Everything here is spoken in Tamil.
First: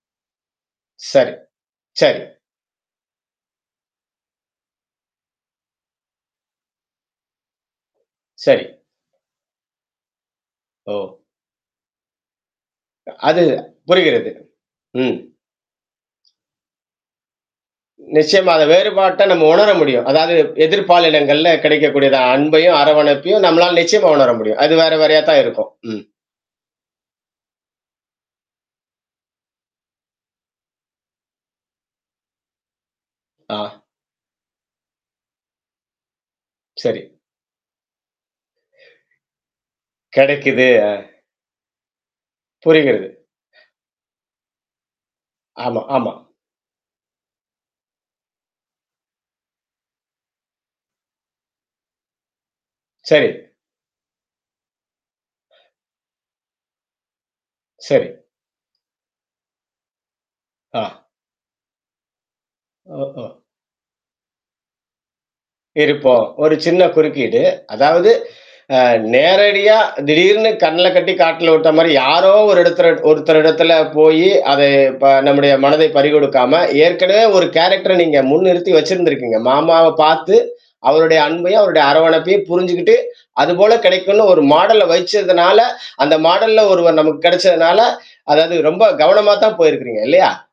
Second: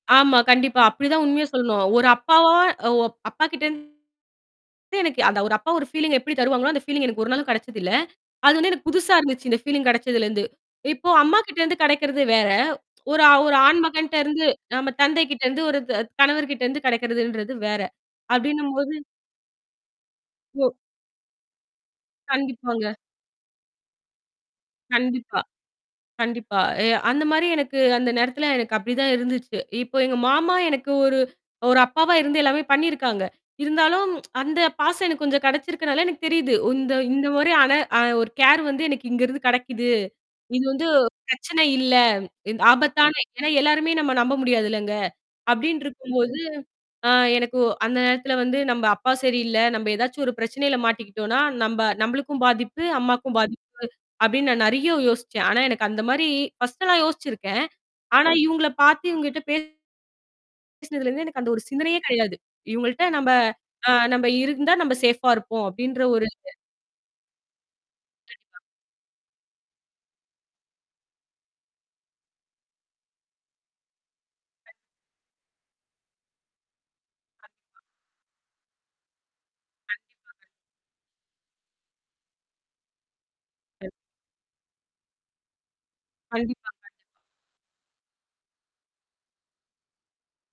ஆமா. கண்டிப்பா அப்பிடித்தான். சரி, உண்மைய சொல்லணும். ஒரு சரி. அப்பாவா ஓ அப்பாக்கிட்டந்து எனக்கு அந்த ஒரு அப்பா ஒரு ஃபீலீங்க எப்பிடி தருவாங்க? அந்த ஃபீலீங் எனக்கு ஒரு நாளும் கிடைச்சது இல்ல. அது சரி. எனக்குப் புதுசா இருந்துச்சு. இந்த ஃபீலீங் கிடைச்சதுல இருந்து. இப்போ ஓ! அம்மாக்கிட்ட இருந்து கிடைக்குறது வேற. ஒரு, அது ஒரு ஆண்மகன்ட்ட புரிகிறது. இருந்து நம்ம ம். தந்தைக்கிட்ட இருந்து ஒரு த கணவர்கிட்ட இருந்து கிடைக்குறதுன்றது வேற. நிச்சயமா! அந்த அப்பிடின்னம்போதூ வேறுபாட்ட நம்ம உணர முடியும். அதாவது ஓ! எதிர்ப்பாலினங்கள்ல கிடைக்கக்கூடியத அன்பையும், கண்டிப்பாங்க. அரவணைப்பையும் நம்மளால நிச்சயமா உணர முடியும். அது வேற, வேறயா கண்டிப்பா, தான் இருக்கும். ம். கண்டிப்பா. அ அந்தமாரி எனக்கு அந்த நேரத்துல எனக்கு அப்பிடி தான் இருந்துச்சு. இப்போ எங்க மாமா எனக்கு ஒரு, ஒரு அப்பாவா இருந்து எல்லாமே பண்ணி இருக்காங்க. ஆ. இருந்தாலும் அந்த பாசம் எனக்குக் கொஞ்சம் கிடைச்சிருக்கனால, எனக்குத் தெரியுது. இந்த, சரி. இந்தமாரியான அ ஒரு கேர் வந்து எனக்கு இங்க இருந்து கிடைக்குது. இது கிடைக்குது, வந்து அ. பிரச்சனை இல்ல புரிகிறது. ஆபத்தான ஏன்னா, எல்லாருமே நம்ம நம்ப முடியாதுலங்க. ஆமா, அப்பிடின்டு ஆமா. இருக்கும்போது, ஆ எனக்கு அந்த நேரத்துல வந்து நம்ம அப்பா சரியில்ல. நம்ம எதாச்சும் ஒரு பிரச்சனையில மாட்டிக்கிட்டோன்னா, நம்ப நம்மளுக்கும் பாதிப்பு, சரி. அம்மாக்கும் பாதிப்பு அப்பிடின்னு நான் நிறைய யோசிச்சேன். ஆனா எனக்கு அந்த மாதிரி ஃபர்ஸ்டுலாம் யோசிச்சிருக்கேன். சரி. ஆனா, இவுங்கள பாத்து இவுங்கட்ட பே ஆ. பேசுனதுல இருந்து எனக்கு அந்த ஒரு சிந்தனையே கிடையாது. இவுங்கள்ட்ட ஓஹோ! நம்ப, ஆ நம்ம இருந்தா நம்ம ஷேஃபா இருப்போம் அப்பிடின்ற இருப்போம். ஒரு இது. ஒரு சின்னக் குறுக்கீடு. அதாவது கண்டிப்பா. அ நேரடியா திடீர்ன்னு கண்ணுலக்கட்டி காட்டுல விட்டமாரி யாரோ ஒரு இடத்துல ஒருத்தர் இடத்துல போயி, அத [unintelligible] நம்முடைய மனதை பறிகொடுக்காம ஏற்கனவே ஒரு [unintelligible] கேரக்டர் நீங்க முன்னிறுத்தி வச்சிருந்தீங்க. மாமாவப் பார்த்து கண்டிப்பாக. அவருடைய அன்பையும் அவருடைய அரவணைப்பையும் புரிஞ்சுக்கிட்டு அதுபோலக் கிடைக்குன்னு ஒரு மாடல வச்சதுனால, அந்த மாடல்ல கண்டிப்பா, கண்டிப்பா. ஒருவர் நமக்கு கிடைச்சதுனால, அதாவது ரொம்ப கவனமா தான் போயிருக்கிறீங்க இல்லயா!